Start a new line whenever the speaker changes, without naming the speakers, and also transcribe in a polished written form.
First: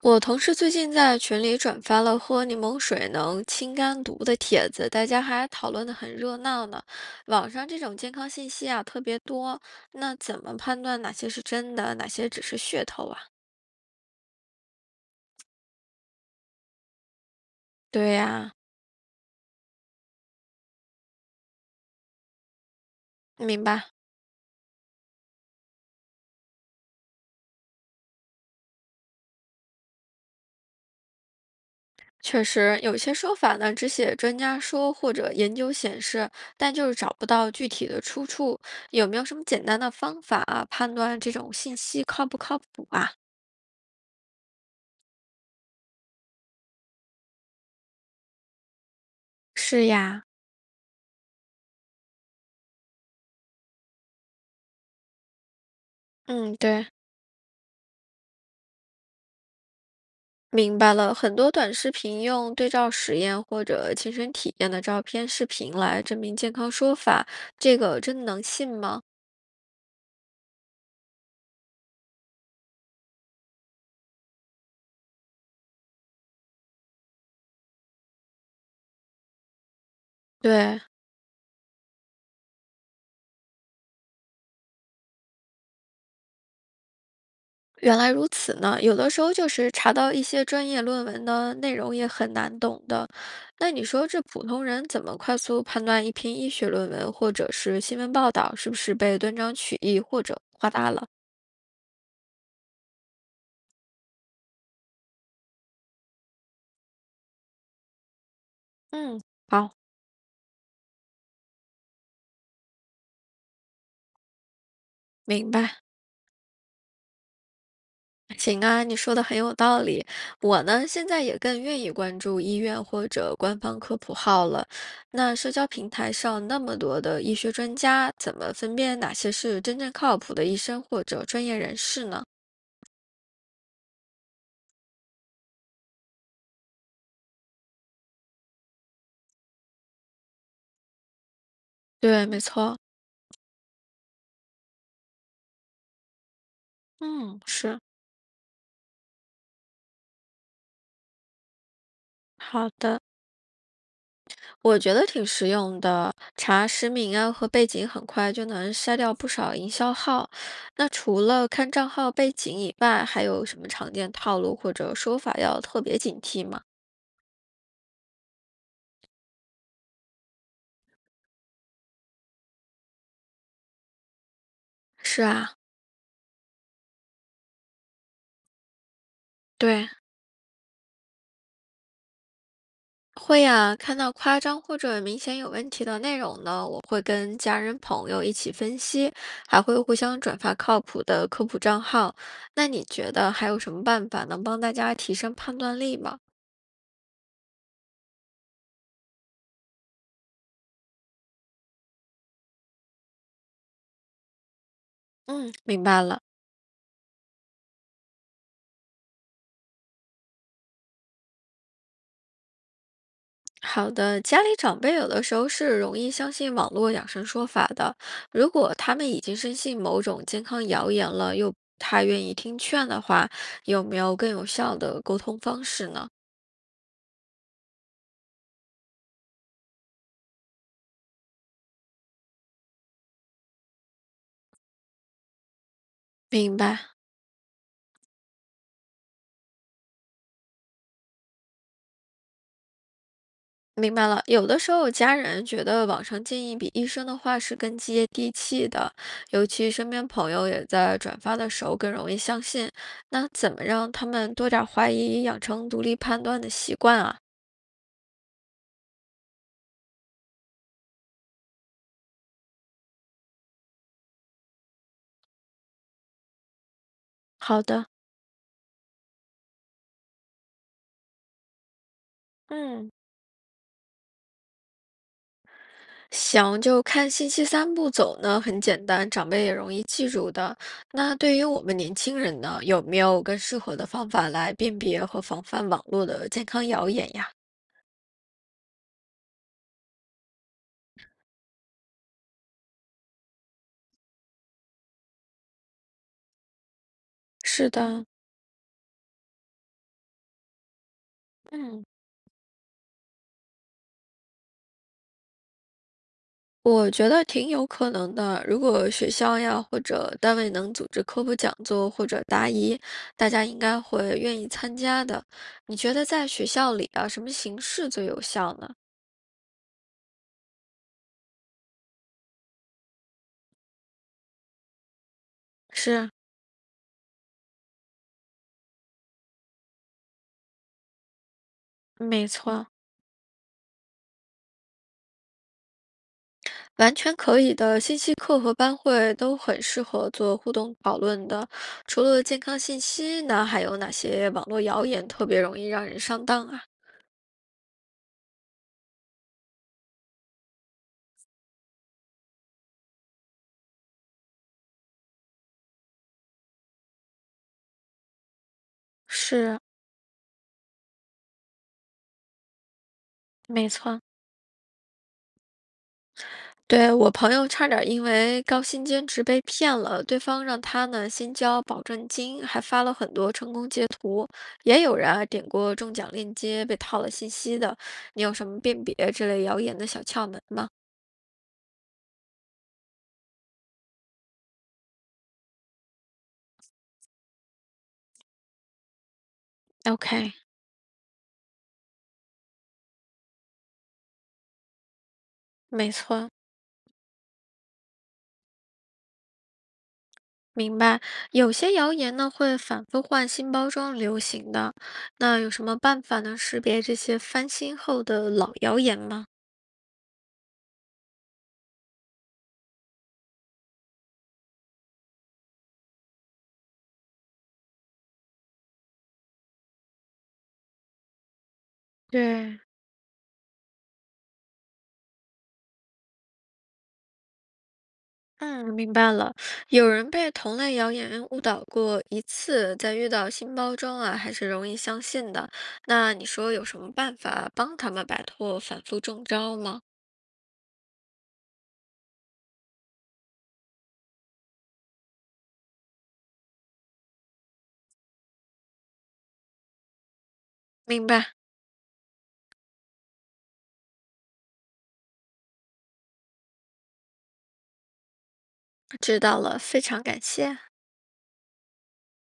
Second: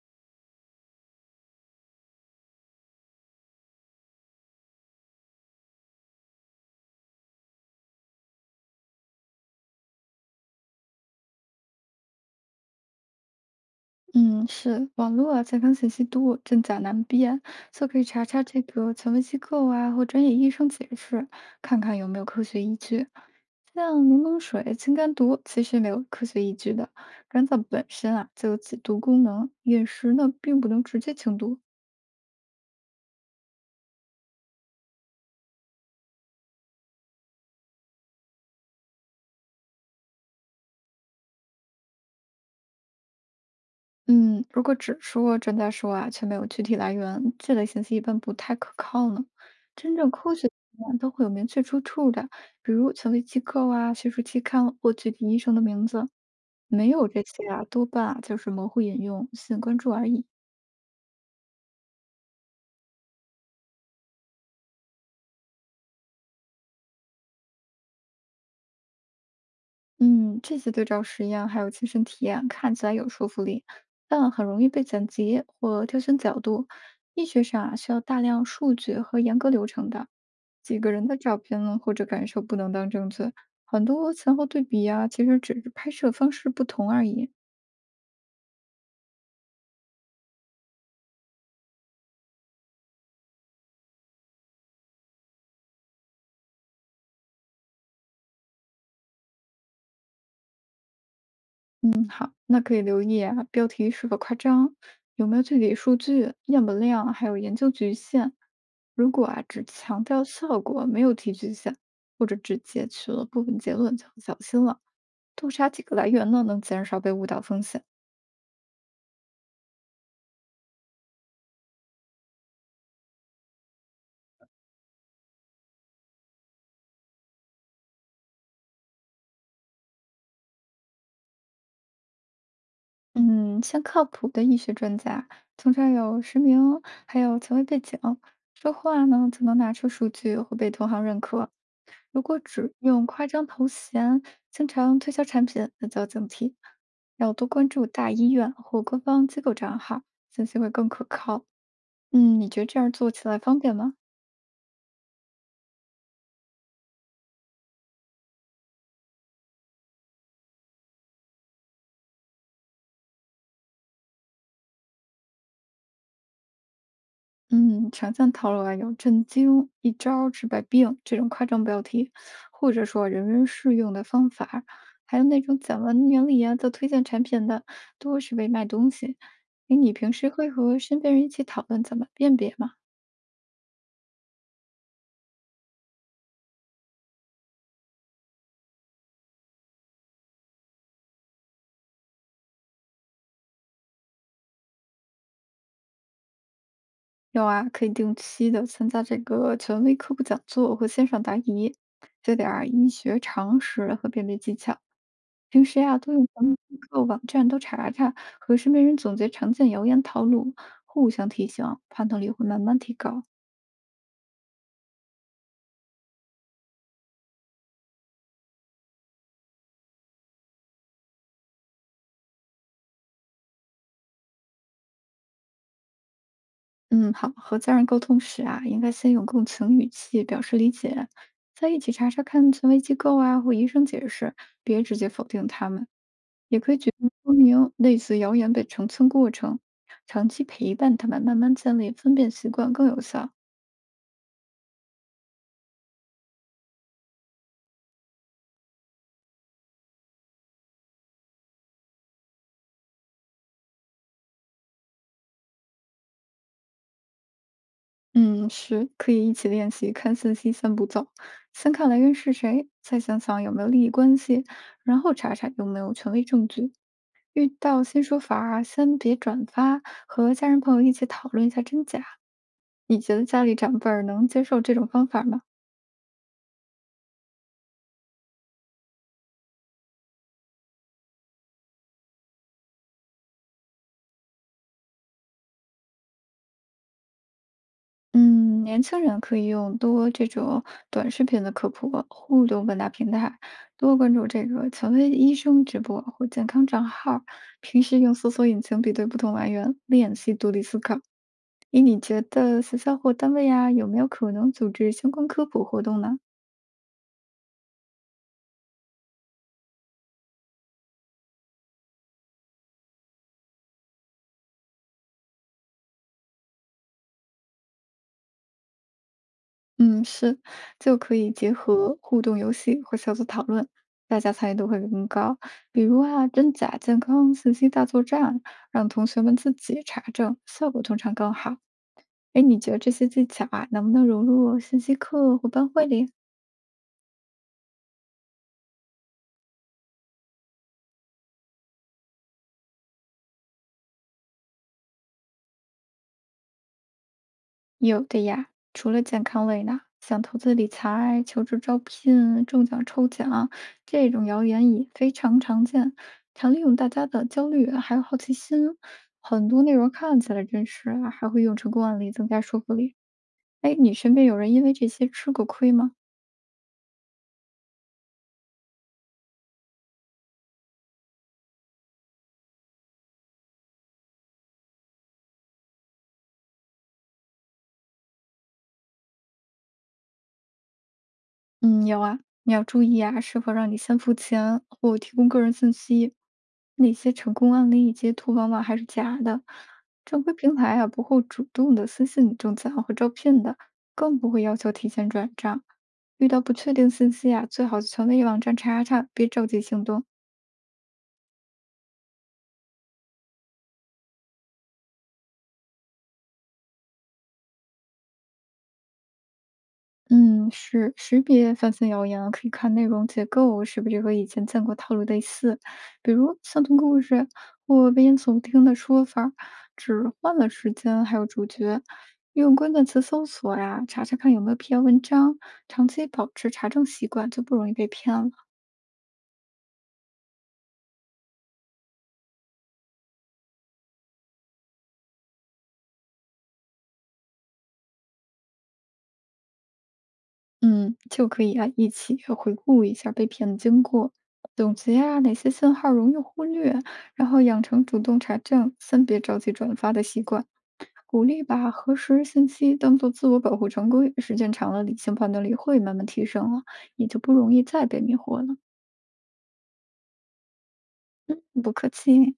我同事最近在群里转发了喝柠檬水能清肝毒的帖子，大家还讨论得很热闹呢。网上这种健康信息啊特别多，那怎么判断哪些是真的，哪些只是噱头啊？
嗯，是网络啊，健康信息多，真假难辨，就可以
对
查查
呀，
这个权威机构啊，或专业医生解释，看看有没有科学依据。
明白。
像柠檬水、清肝毒，其实没有科学依据的。肝脏本身啊，就有解毒功能，饮食呢并不能直接清毒。
确实，有些说法呢只写专家说或者研究显示，但就是找不到具体的出处。有没有什么简单的方法啊判断这种信息靠不靠谱啊？
嗯，如果只说专家说啊，却没有具体来源，这类信息一般不太可靠呢。
是
真正
呀，
科学的都会有明确出处的，比如权威机构啊、学术期刊或具体医生的名字。
嗯，
没
对。
有这些啊，多半啊就是模糊引用、吸引关注而已。
明白了，很多短视频用对照实验或者亲身体验的照片、视频来证明健康说法，这个真的能信吗？
嗯，这些对照实验还有亲身体验看起来有说服力，但很容易被剪辑或挑选角度。医学上啊，需要大量数据和严格流程的，几
对，
个人的照片呢或者感受不能当证据，很多前后对比呀，其实只是拍摄方式不同而已。
原来如此呢，有的时候就是查到一些专业论文的内容也很难懂的。那你说这普通人怎么快速判断一篇医学论文或者是新闻报道是不是被断章取义或者夸大了？
好，那可以留意啊，标题是否夸张，有没有具体数据、样本量，还有研究局限。如
嗯，
果啊只
好，
强调效果，没有提局限，或者只截取了部分结论，就要小心了。
明
多查
白。
几个来源呢，能减少被误导风险。
行啊，你说的很有道理。我呢，现在也更愿意关注医院或者官方科普号了。那社交平台上那么多的医学专家，怎么分辨哪些是真正靠谱的医生或者专业人士呢？
嗯，像靠谱的医学专家，通常有实名，还有权威背景，说话呢就能拿出数据，会被同行认可。如
对，
果
没
只
错，
用夸张头衔，经常推销产品，那就要警惕。要
嗯，
多关
是
注大医院或官方机构账号，信息会更可靠。嗯，你觉得
好
这样
的，
做起来方便吗？
我觉得挺实用的，查实名啊和背景很快就能筛掉不少营销号。那除了看账号背景以外，还有什么常见套路或者说法要特别警惕吗？
嗯，常见套路啊，有震惊、一招治百病这种夸张标题，或者说人人适用的方法儿，还
是
有那
啊，
种讲完原理啊，做推荐产品的，多是为卖东西。哎，
对，
你平时会和身边人一起讨论怎么辨别吗？
会呀，看到夸张或者明显有问题的内容呢，我会跟家人朋友一起分析，还会互相转发靠谱的科普账号。那你觉得还有什么办法能帮大家提升判断力吗？
有啊，可以定期的参加这个权威科普讲座或线上答疑，学点儿医学常识和辨别技巧。
嗯，
平时
明
呀、
白
多
了。
用咱们各网站都查查，和身边人总结常见谣言套路，互相提醒，判断力会慢慢提高。
好的，家里长辈有的时候是容易相信网络养生说法的，如果他们已经深信某种健康谣言了，又不太愿意听劝的话，有没有更有效的沟通方式呢？
嗯，好，和家人沟通时啊，应该先用共情语气表示理解，再一起查查看权威机构啊或医生解释，别直接否定他们。
明
也可以
白。
举例说明类似谣言被澄清过程，长期陪伴他们，慢慢建立分辨习惯更有效。
明白了，有的时候家人觉得网上建议比医生的话是更接地气的，尤其身边朋友也在转发的时候更容易相信。那怎么让他们多点儿怀疑，养成独立判断的习惯啊？
嗯，是，可以一起练习看信息三步走，先看来源是谁，再想想有没有利益关系，然后查查有没有权威证据。遇
好
到
的，
新说法儿啊先别转发，和家人朋友一起讨论一下真假。
嗯，
你觉得家里长辈儿能接受这种方法吗？
想就看信息三步走呢，很简单，长辈也容易记住的。那对于我们年轻人呢，有没有更适合的方法来辨别和防范网络的健康谣言呀？
嗯，年轻人可以用多这种短视频的科普、互动问答平台，多关注这个权威医生直播或健康账号，
是
平时
的，
用搜索引擎比对不同来源，练习独立思考。诶，
嗯。
你觉得学校或单位呀，有没有可能组织相关科普活动呢？
我觉得挺有可能的。如果学校呀或者单位能组织科普讲座或者答疑，大家应该会愿意参加的。你觉得在学校里啊，什么形式最有效呢？
嗯，是，就可以结合互动游戏或小组讨论，大家参与度会更高。比如
是，
啊，真假健康信息大作战，让同学们自己查证，效果通常更好。
没
诶，你
错，
觉得这些技巧啊，能不能融入信息课或班会里？
完全可以的，信息课和班会都很适合做互动讨论的。除了健康信息那还有哪些网络谣言特别容易让人上当啊？
有的呀，除了健康类呢，像投资理财、求职招聘、中奖抽奖这种谣言也非常常见，常利用大家的焦虑还有好奇心。很
是
多内容看起来真实啊还会用成功案例增加说服力。
没
哎，你
错。
身边有人因为这些吃过亏吗？
对，我朋友差点儿因为高薪兼职被骗了，对方让他呢先交保证金，还发了很多成功截图。也有人啊点过中奖链接被套了信息的。你有什么辨别这类谣言的小窍门吗
嗯，有啊，你要注意啊，是否让你先付钱或提供个人信息。那些成功案例截图往往还是假的，正规
？OK，
平台啊不会主动的私信你中奖或招聘的，更不会要求提前转账。
没
遇
错，
到不确定信息啊，最好去权威网站查查，别着急行动。
明白。有些谣言呢会反复换新包装流行的，那有什么办法能识别这些翻新后的老谣言吗？
嗯，是识别发现谣言啊可以看内容结构是不是和以前见过套路类似，比如相同故事或危言耸听的说法儿只换了时间还有主角。用
对，
关键词搜索呀，查查看有没有篇文章，长期保持查证习惯就不容易被骗了。
嗯，明白了。有人被同类谣言误导过一次，在遇到新包装啊，还是容易相信的。那你说有什么办法帮他们摆脱反复中招吗？
嗯，就可以啊，一起回顾一下被骗的经过，总结啊哪些信号容易忽略，然后养成主动查证、先别着急转发的习惯。
明
鼓
白，
励把核实信息当做自我保护常规，时间长了，理性判断力会慢慢提升了，也就不容易再被迷惑了。
知道了，非常感谢。
不客气。